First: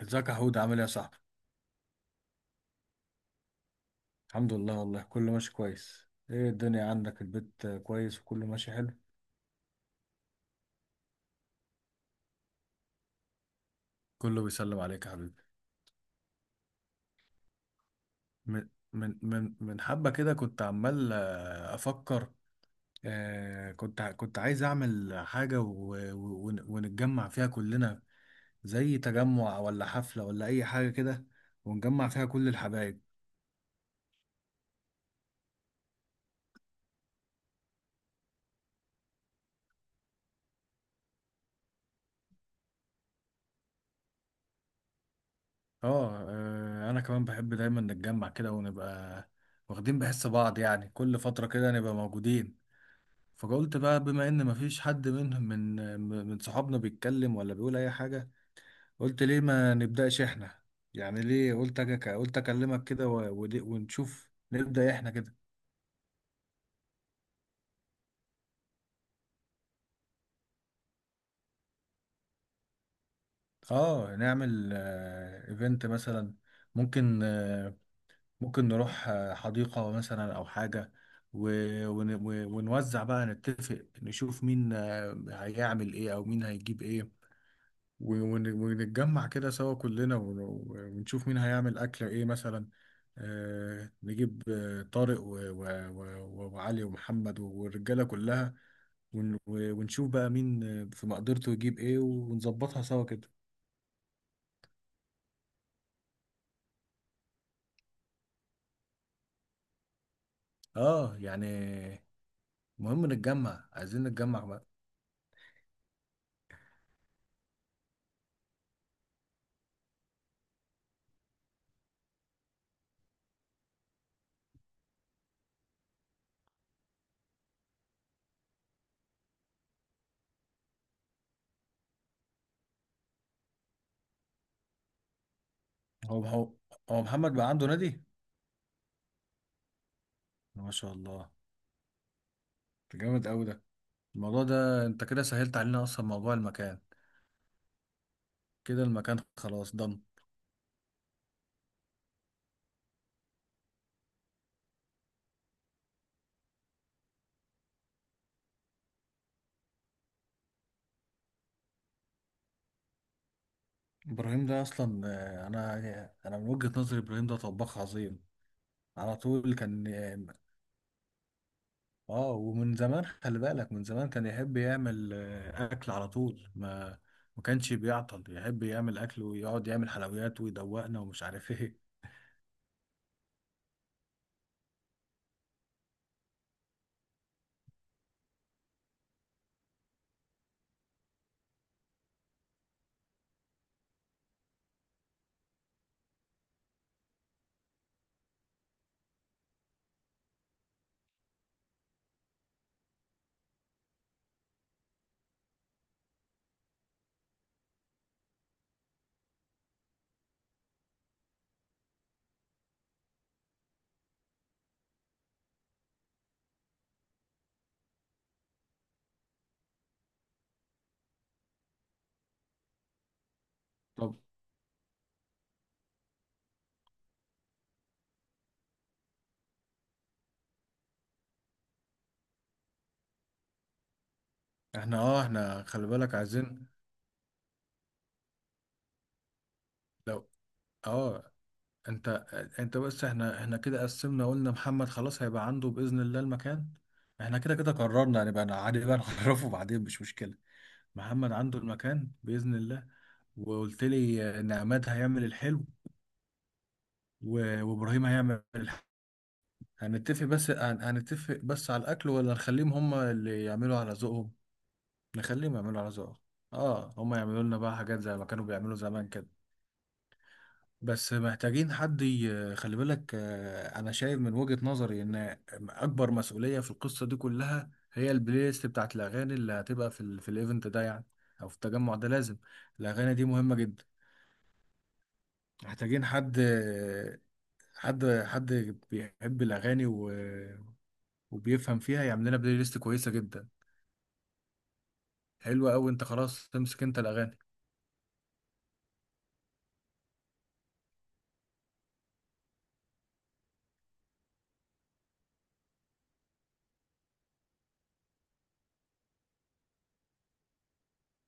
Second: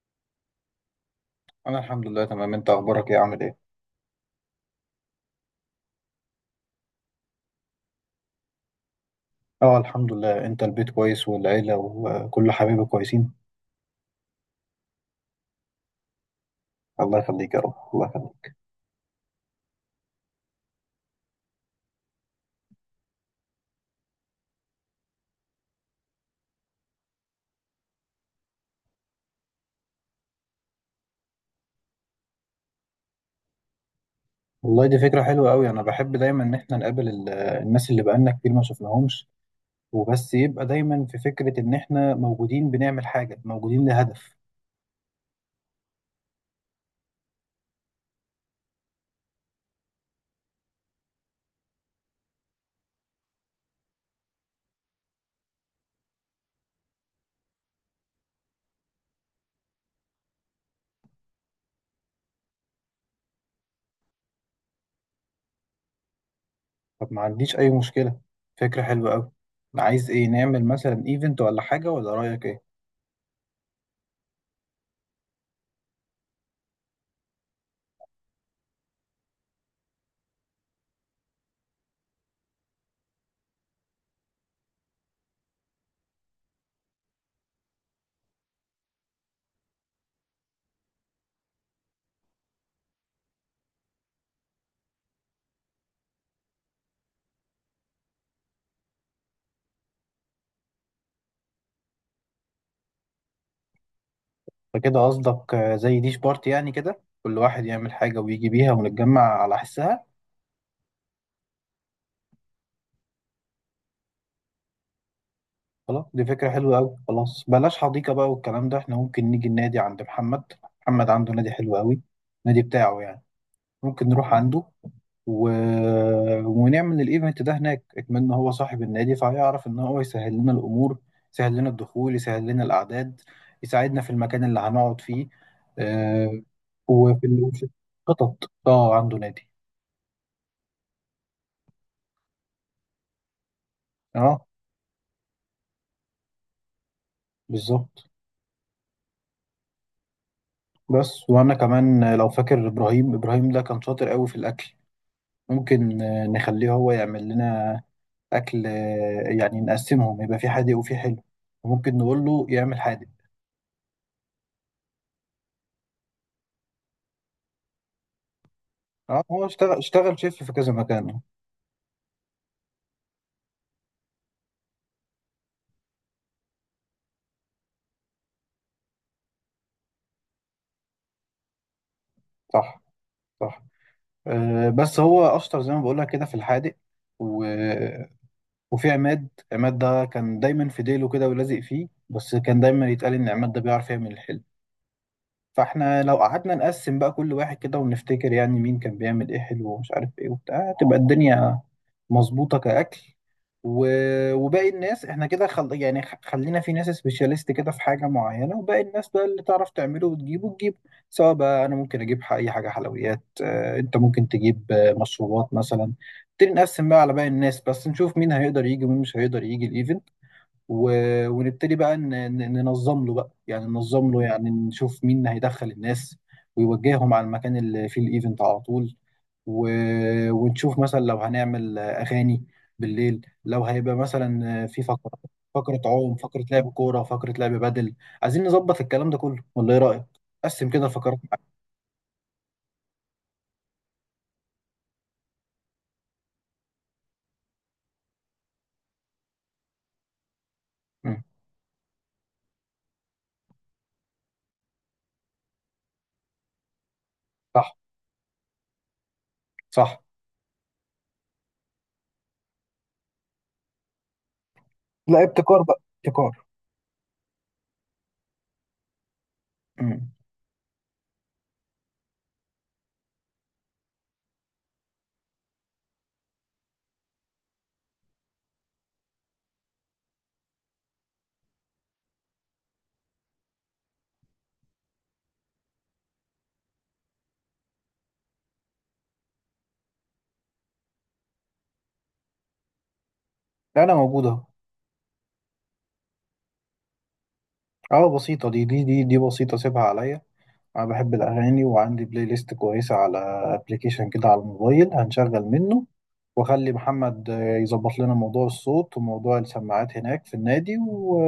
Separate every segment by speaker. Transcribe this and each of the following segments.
Speaker 1: ازيك يا حود، عامل ايه يا صاحبي؟
Speaker 2: انا الحمد لله تمام. انت اخبارك ايه؟ عامل ايه؟
Speaker 1: الحمد لله، والله كله ماشي كويس. ايه الدنيا عندك؟ البيت كويس وكله ماشي حلو؟
Speaker 2: اه، الحمد لله. انت البيت كويس، والعيله وكل حبايبي كويسين؟
Speaker 1: كله بيسلم عليك يا حبيبي.
Speaker 2: الله يخليك يا رب، الله يخليك.
Speaker 1: من حبة كده كنت عمال افكر. كنت كنت عايز اعمل حاجة ونتجمع فيها كلنا، زي تجمع ولا حفلة ولا اي حاجة كده، ونجمع فيها كل الحبايب.
Speaker 2: والله دي فكره حلوه قوي، انا بحب دايما ان احنا نقابل الناس اللي بقالنا كتير ما شفناهمش. وبس يبقى دايما في فكره ان احنا موجودين بنعمل حاجه، موجودين لهدف.
Speaker 1: اه، انا كمان بحب دايما نتجمع كده ونبقى واخدين بحس بعض. يعني كل فترة كده نبقى موجودين. فقلت بقى، بما ان مفيش حد منهم من صحابنا بيتكلم ولا بيقول اي حاجه. قلت ليه ما نبداش احنا؟ يعني ليه، قلت قلت اكلمك كده، ونشوف نبدا احنا كده.
Speaker 2: طب ما عنديش اي مشكله، فكره حلوه قوي. عايز ايه؟ نعمل مثلا ايفنت ولا حاجه؟ ولا رايك ايه؟
Speaker 1: اه، نعمل ايفنت مثلا. ممكن آه، ممكن نروح حديقه مثلا او حاجه. ونوزع بقى، نتفق نشوف مين هيعمل ايه او مين هيجيب ايه. ونتجمع كده سوا كلنا، ونشوف مين هيعمل أكل إيه مثلا. نجيب طارق وعلي ومحمد والرجالة كلها. ونشوف بقى مين في مقدرته يجيب إيه، ونظبطها سوا كده.
Speaker 2: فكده قصدك زي ديش بارتي، يعني كده كل واحد يعمل حاجه ويجي بيها ونتجمع على حسها.
Speaker 1: آه يعني، مهم نتجمع، عايزين نتجمع بقى.
Speaker 2: خلاص، دي فكرة حلوة أوي. خلاص بلاش حديقة بقى والكلام ده، احنا ممكن نيجي النادي عند محمد. محمد عنده نادي حلو أوي، النادي بتاعه يعني. ممكن نروح عنده و... ونعمل الايفنت ده هناك، اكمن هو صاحب النادي فهيعرف ان هو يسهل لنا الامور، يسهل لنا الدخول، يسهل لنا الاعداد، يساعدنا في المكان اللي هنقعد فيه.
Speaker 1: هو
Speaker 2: آه
Speaker 1: هو هو
Speaker 2: وفي
Speaker 1: محمد بقى عنده
Speaker 2: وفي
Speaker 1: نادي؟
Speaker 2: الخطط. اه، عنده نادي.
Speaker 1: ما شاء الله! ده جامد أوي ده. الموضوع
Speaker 2: اه،
Speaker 1: ده أنت كده سهلت علينا أصلا موضوع المكان.
Speaker 2: بالظبط.
Speaker 1: كده المكان خلاص ضن.
Speaker 2: بس وانا كمان لو فاكر، ابراهيم، ابراهيم ده كان شاطر قوي في الاكل. ممكن نخليه هو يعمل لنا اكل، يعني نقسمهم يبقى في حادق وفي حلو، وممكن نقول له يعمل حادق.
Speaker 1: ابراهيم ده اصلا، آه، انا انا من وجهة نظري ابراهيم ده طباخ عظيم، على
Speaker 2: اه، هو
Speaker 1: طول
Speaker 2: اشتغل
Speaker 1: كان.
Speaker 2: شيف في كذا مكان.
Speaker 1: اه، ومن زمان، خلي بالك، من زمان كان يحب يعمل اكل على طول. ما كانش بيعطل، يحب يعمل اكل ويقعد يعمل حلويات ويدوقنا ومش عارف ايه.
Speaker 2: صح، صح. بس هو اشطر زي ما بقول لك كده في الحادق و... وفي عماد. عماد ده كان دايما في ديله كده ولازق فيه، بس كان دايما يتقال ان عماد ده بيعرف يعمل الحلو. فاحنا لو قعدنا نقسم بقى كل واحد كده ونفتكر يعني مين كان بيعمل ايه حلو ومش عارف ايه وبتاع، تبقى الدنيا مظبوطة كأكل. و... وباقي الناس احنا كده خلينا في ناس سبيشاليست كده في حاجة معينة، وباقي الناس بقى اللي تعرف تعمله وتجيبه، تجيبه. سواء بقى انا ممكن اجيب اي حاجة حلويات، انت ممكن تجيب مشروبات مثلا. نبتدي نقسم بقى على باقي الناس، بس نشوف مين هيقدر يجي ومين مش هيقدر يجي الايفنت. ونبتدي بقى ننظم له بقى، يعني ننظم
Speaker 1: طب
Speaker 2: له، يعني نشوف مين اللي هيدخل الناس ويوجههم على المكان اللي فيه الايفنت على طول. و... ونشوف مثلا لو هنعمل اغاني بالليل، لو هيبقى مثلا في
Speaker 1: احنا
Speaker 2: فقرة،
Speaker 1: اه احنا
Speaker 2: فقرة
Speaker 1: خلي
Speaker 2: عوم،
Speaker 1: بالك
Speaker 2: فقرة
Speaker 1: عايزين.
Speaker 2: لعب كورة، فقرة لعب بدل. عايزين نظبط الكلام ده كله ولا ايه رأيك؟
Speaker 1: لو،
Speaker 2: قسم كده الفقرات
Speaker 1: اه،
Speaker 2: معاك.
Speaker 1: انت انت بس، احنا كده قسمنا، قلنا محمد خلاص هيبقى عنده باذن الله المكان. احنا كده كده قررنا، هنبقى يعني عادي بقى نعرفه بعدين، مش مشكلة.
Speaker 2: مم.
Speaker 1: محمد عنده المكان بإذن الله. وقلت لي إن عماد هيعمل الحلو،
Speaker 2: صح،
Speaker 1: وإبراهيم هيعمل الحلو.
Speaker 2: صح.
Speaker 1: هنتفق بس هنتفق بس على الأكل، ولا نخليهم هما اللي يعملوا على ذوقهم؟
Speaker 2: لا،
Speaker 1: نخليهم
Speaker 2: ابتكار بقى،
Speaker 1: يعملوا على ذوقهم.
Speaker 2: ابتكار.
Speaker 1: آه، هما يعملوا لنا بقى حاجات زي ما كانوا بيعملوا زمان كده.
Speaker 2: مم.
Speaker 1: بس محتاجين حد خلي بالك، أنا شايف من وجهة نظري إن أكبر مسؤولية في القصة دي كلها هي البلاي ليست بتاعت الأغاني اللي هتبقى في ال في الإيفنت ده يعني، أو في التجمع ده. لازم الأغاني دي مهمة جدا. محتاجين حد بيحب الأغاني وبيفهم فيها، يعمل لنا بلاي ليست كويسة جدا.
Speaker 2: لا، انا موجود اهو.
Speaker 1: حلوة أوي، أنت خلاص تمسك أنت الأغاني.
Speaker 2: اه، بسيطة، دي بسيطة، سيبها عليا. أنا بحب الأغاني، وعندي بلاي ليست كويسة على أبليكيشن كده على الموبايل، هنشغل منه. وأخلي محمد يظبط لنا موضوع الصوت وموضوع السماعات هناك في النادي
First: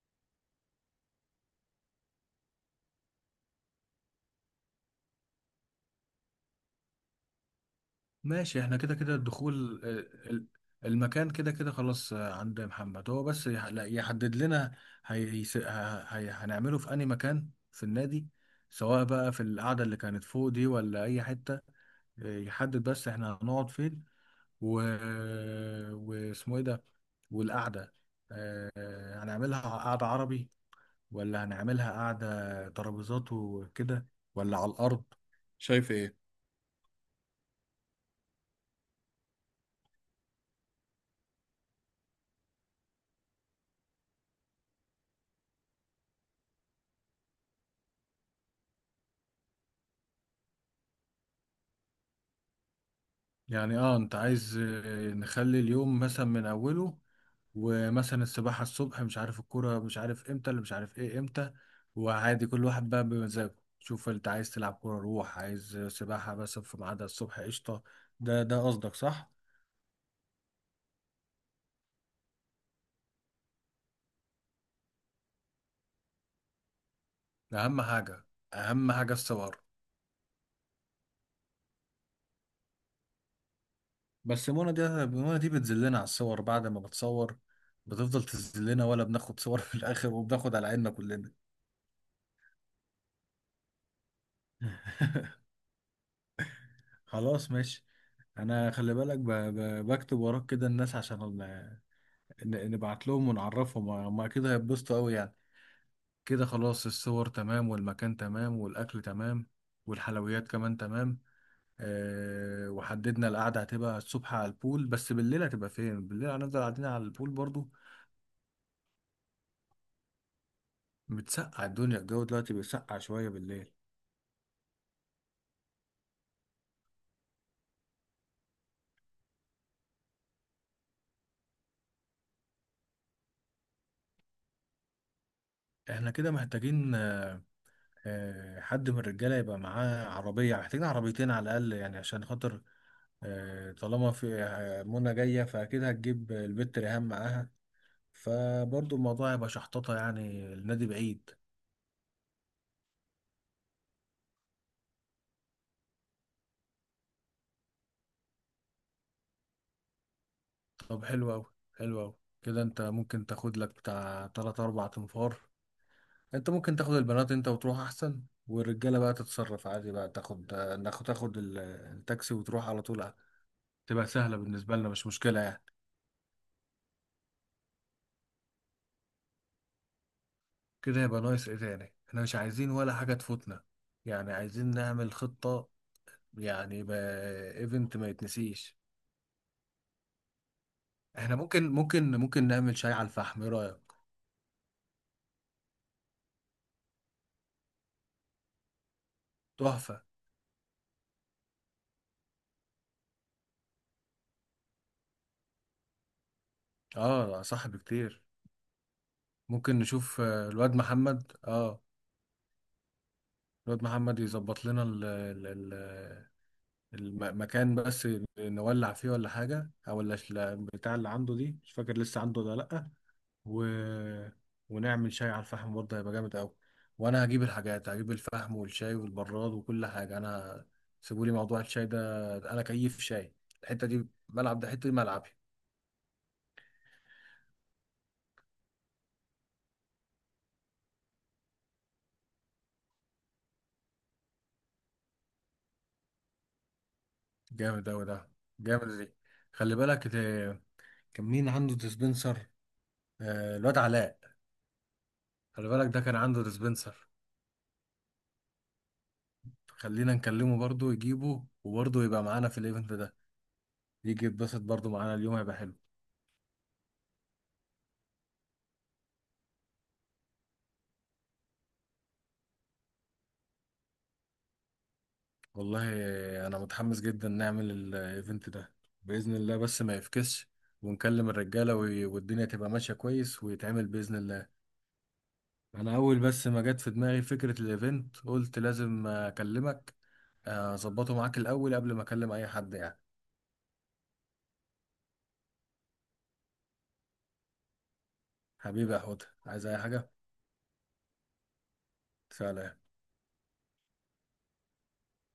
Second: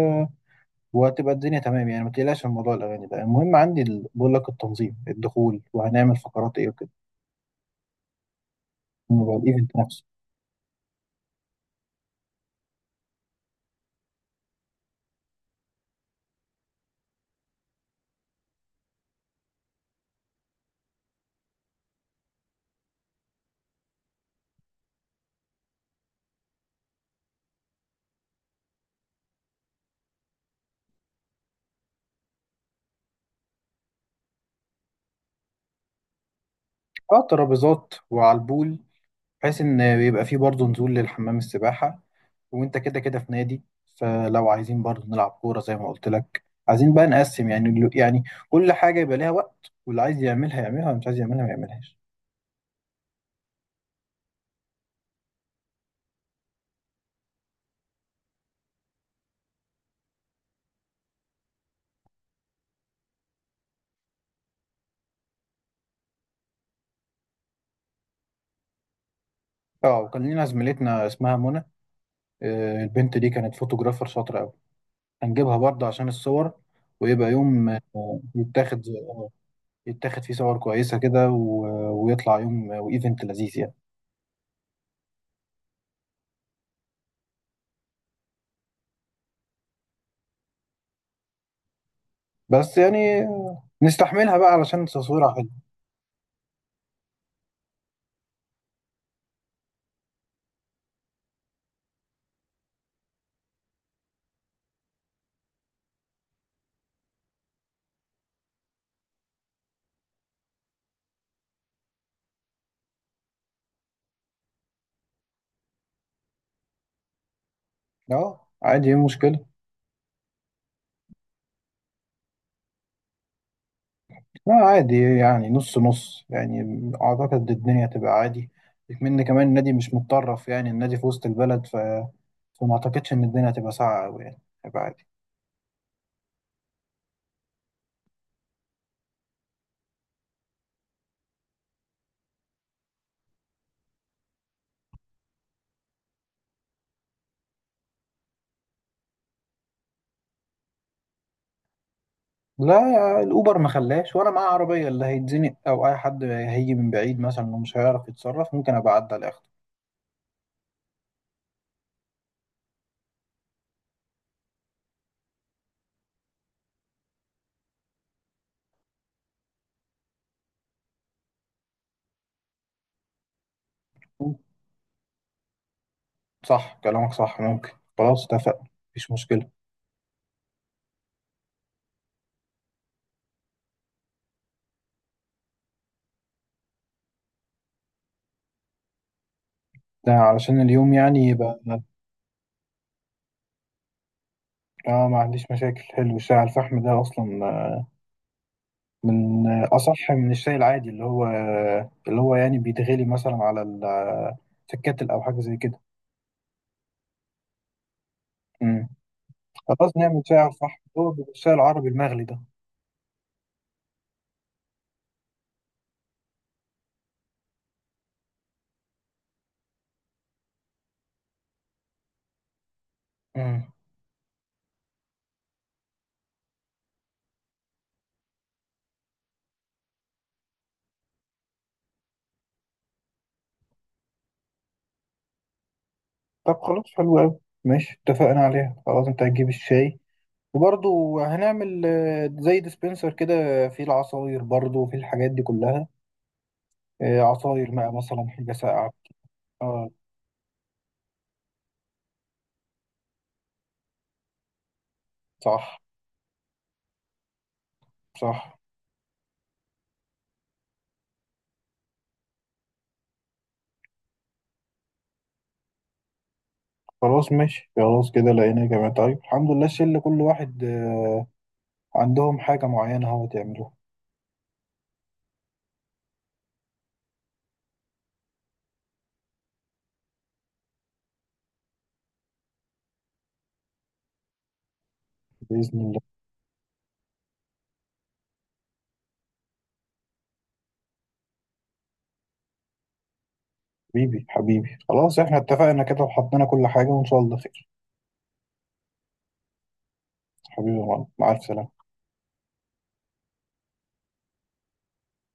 Speaker 2: وهتبقى الدنيا تمام، يعني ما تقلقش من موضوع الأغاني ده. المهم عندي بقول لك التنظيم، الدخول، وهنعمل فقرات إيه وكده،
Speaker 1: ماشي، احنا كده كده
Speaker 2: الموضوع
Speaker 1: الدخول.
Speaker 2: الإيفنت نفسه.
Speaker 1: ال- ال- المكان كده كده خلاص عند محمد، هو بس لا، يحدد لنا. هنعمله في أي مكان في النادي، سواء بقى في القعدة اللي كانت فوق دي ولا أي حتة. يحدد بس احنا هنقعد فين، و... واسمه ايه ده، والقعده. آه، هنعملها قعده عربي، ولا هنعملها قعده ترابيزات وكده، ولا على الارض؟ شايف ايه؟
Speaker 2: على الترابيزات وعلى البول، بحيث ان بيبقى فيه برضه نزول للحمام السباحة، وانت كده كده في نادي. فلو عايزين برضه نلعب كورة زي ما قلت لك، عايزين بقى نقسم يعني يعني كل حاجة يبقى ليها وقت، واللي عايز يعملها يعملها، واللي مش عايز يعملها ما يعملهاش.
Speaker 1: يعني اه، انت عايز نخلي اليوم مثلا من اوله، ومثلا السباحه الصبح، مش عارف الكوره مش عارف امتى، اللي مش عارف ايه امتى، وعادي كل واحد بقى بمزاجه. شوف، انت عايز تلعب كوره روح، عايز سباحه بس في ميعادها الصبح قشطه. ده قصدك، صح؟
Speaker 2: اه، وكان لينا زميلتنا اسمها منى. البنت دي كانت فوتوغرافر شاطرة قوي، هنجيبها برضه عشان الصور، ويبقى يوم
Speaker 1: اهم حاجه،
Speaker 2: يتاخد،
Speaker 1: اهم حاجه الصور.
Speaker 2: يتاخد فيه صور كويسة كده، ويطلع يوم وايفنت لذيذ يعني.
Speaker 1: بس منى دي بتذلنا على الصور بعد ما بتصور. بتفضل تذلنا، ولا بناخد صور في الاخر وبناخد على عيننا كلنا؟
Speaker 2: بس يعني نستحملها بقى علشان تصويرها حلو.
Speaker 1: خلاص ماشي. انا خلي بالك بكتب وراك كده الناس عشان نبعت لهم ونعرفهم، هم اكيد هيتبسطوا قوي يعني. كده خلاص الصور تمام والمكان تمام والاكل تمام، والحلويات كمان تمام. أه، وحددنا القعدة هتبقى الصبح على البول، بس بالليل هتبقى فين؟ بالليل هنفضل قاعدين على البول برضو؟
Speaker 2: اه، عادي. ايه المشكلة؟
Speaker 1: بتسقع الدنيا، الجو دلوقتي بيسقع شوية بالليل.
Speaker 2: لا، عادي يعني، نص نص يعني، أعتقد الدنيا تبقى عادي. من كمان النادي مش متطرف يعني، النادي في وسط البلد، فما أعتقدش إن الدنيا هتبقى ساقعة أوي، يعني هيبقى عادي.
Speaker 1: احنا كده محتاجين حد من الرجالة يبقى معاه عربية، محتاجين عربيتين على الأقل يعني، عشان خاطر طالما في منى جاية فأكيد هتجيب البت ريهام معاها، فبرضه الموضوع هيبقى شحططة يعني، النادي بعيد.
Speaker 2: لا، الأوبر ما خلاش وأنا معاه عربية، اللي هيتزنق أو أي حد هيجي من بعيد مثلا ومش هيعرف يتصرف ممكن أبقى أعدي على آخره.
Speaker 1: طب حلو أوي، حلو أوي. كده أنت ممكن تاخد لك بتاع تلات أربع تنفار، أنت ممكن تاخد البنات أنت وتروح أحسن. والرجالة بقى تتصرف عادي، بقى تاخد التاكسي وتروح على طول. تبقى سهلة بالنسبة لنا، مش مشكلة يعني.
Speaker 2: صح، كلامك صح، ممكن. خلاص اتفقنا، مفيش مشكلة.
Speaker 1: كده يبقى ناقص ايه تاني؟ احنا مش عايزين ولا حاجة تفوتنا، يعني عايزين نعمل خطة. يعني يبقى ايفنت ما يتنسيش.
Speaker 2: ده علشان اليوم يعني
Speaker 1: احنا
Speaker 2: يبقى.
Speaker 1: ممكن نعمل شاي على الفحم، ايه رأيك؟
Speaker 2: اه، ما عنديش مشاكل. حلو الشاي على الفحم ده أصلا، من
Speaker 1: تحفة.
Speaker 2: أصح من الشاي العادي، اللي هو يعني بيتغلي مثلا في الكاتل أو حاجة زي كده.
Speaker 1: اه صح بكتير.
Speaker 2: مم.
Speaker 1: ممكن
Speaker 2: خلاص
Speaker 1: نشوف
Speaker 2: نعمل شاي على
Speaker 1: الواد
Speaker 2: الفحم، هو بيبقى
Speaker 1: محمد.
Speaker 2: الشاي
Speaker 1: اه،
Speaker 2: العربي المغلي ده.
Speaker 1: الواد محمد يظبط لنا ال ال ال المكان بس، نولع فيه ولا حاجة، او بتاع اللي عنده دي، مش فاكر لسه عنده ولا لأ.
Speaker 2: مم.
Speaker 1: و... ونعمل شاي على الفحم برضه، هيبقى جامد قوي. وانا هجيب الحاجات، هجيب الفحم والشاي والبراد وكل حاجه انا. سيبولي موضوع الشاي ده، انا كيف شاي. الحته دي ملعب، ده حته دي ملعبي.
Speaker 2: طب خلاص، حلو أوي ماشي، اتفقنا عليها. خلاص أنت هتجيب الشاي، وبرضه هنعمل زي ديسبنسر كده فيه العصاير برضه، وفيه الحاجات دي كلها، عصاير
Speaker 1: جامد
Speaker 2: بقى
Speaker 1: قوي
Speaker 2: مثلا
Speaker 1: ده،
Speaker 2: حاجة
Speaker 1: جامد
Speaker 2: ساقعة.
Speaker 1: دي. خلي
Speaker 2: اه،
Speaker 1: بالك ده، كان مين عنده ديسبنسر؟ آه، الواد علاء. خلي
Speaker 2: صح،
Speaker 1: بالك ده كان عنده ديسبنسر.
Speaker 2: صح.
Speaker 1: خلينا نكلمه برضه يجيبه، وبرضه يبقى معانا في الايفنت ده، يجي يتبسط برضه معانا، اليوم هيبقى حلو.
Speaker 2: خلاص ماشي، خلاص كده لقينا يا جماعة، طيب الحمد لله، الشله كل واحد عندهم حاجة معينة هو تعملوها.
Speaker 1: والله انا متحمس جدا نعمل الايفنت ده باذن الله، بس ما يفكسش، ونكلم الرجاله، والدنيا تبقى ماشيه كويس ويتعمل باذن الله.
Speaker 2: بإذن
Speaker 1: انا
Speaker 2: الله.
Speaker 1: اول بس ما جت في دماغي فكره الايفنت قلت لازم اكلمك، اظبطه معاك الاول قبل ما اكلم اي حد يعني.
Speaker 2: حبيبي، حبيبي، خلاص احنا اتفقنا كده وحطينا كل حاجة، وإن شاء الله خير.
Speaker 1: حبيبي يا حوت، عايز اي حاجه؟
Speaker 2: حبيبي يا معلم، مع الف سلامة.
Speaker 1: سلام.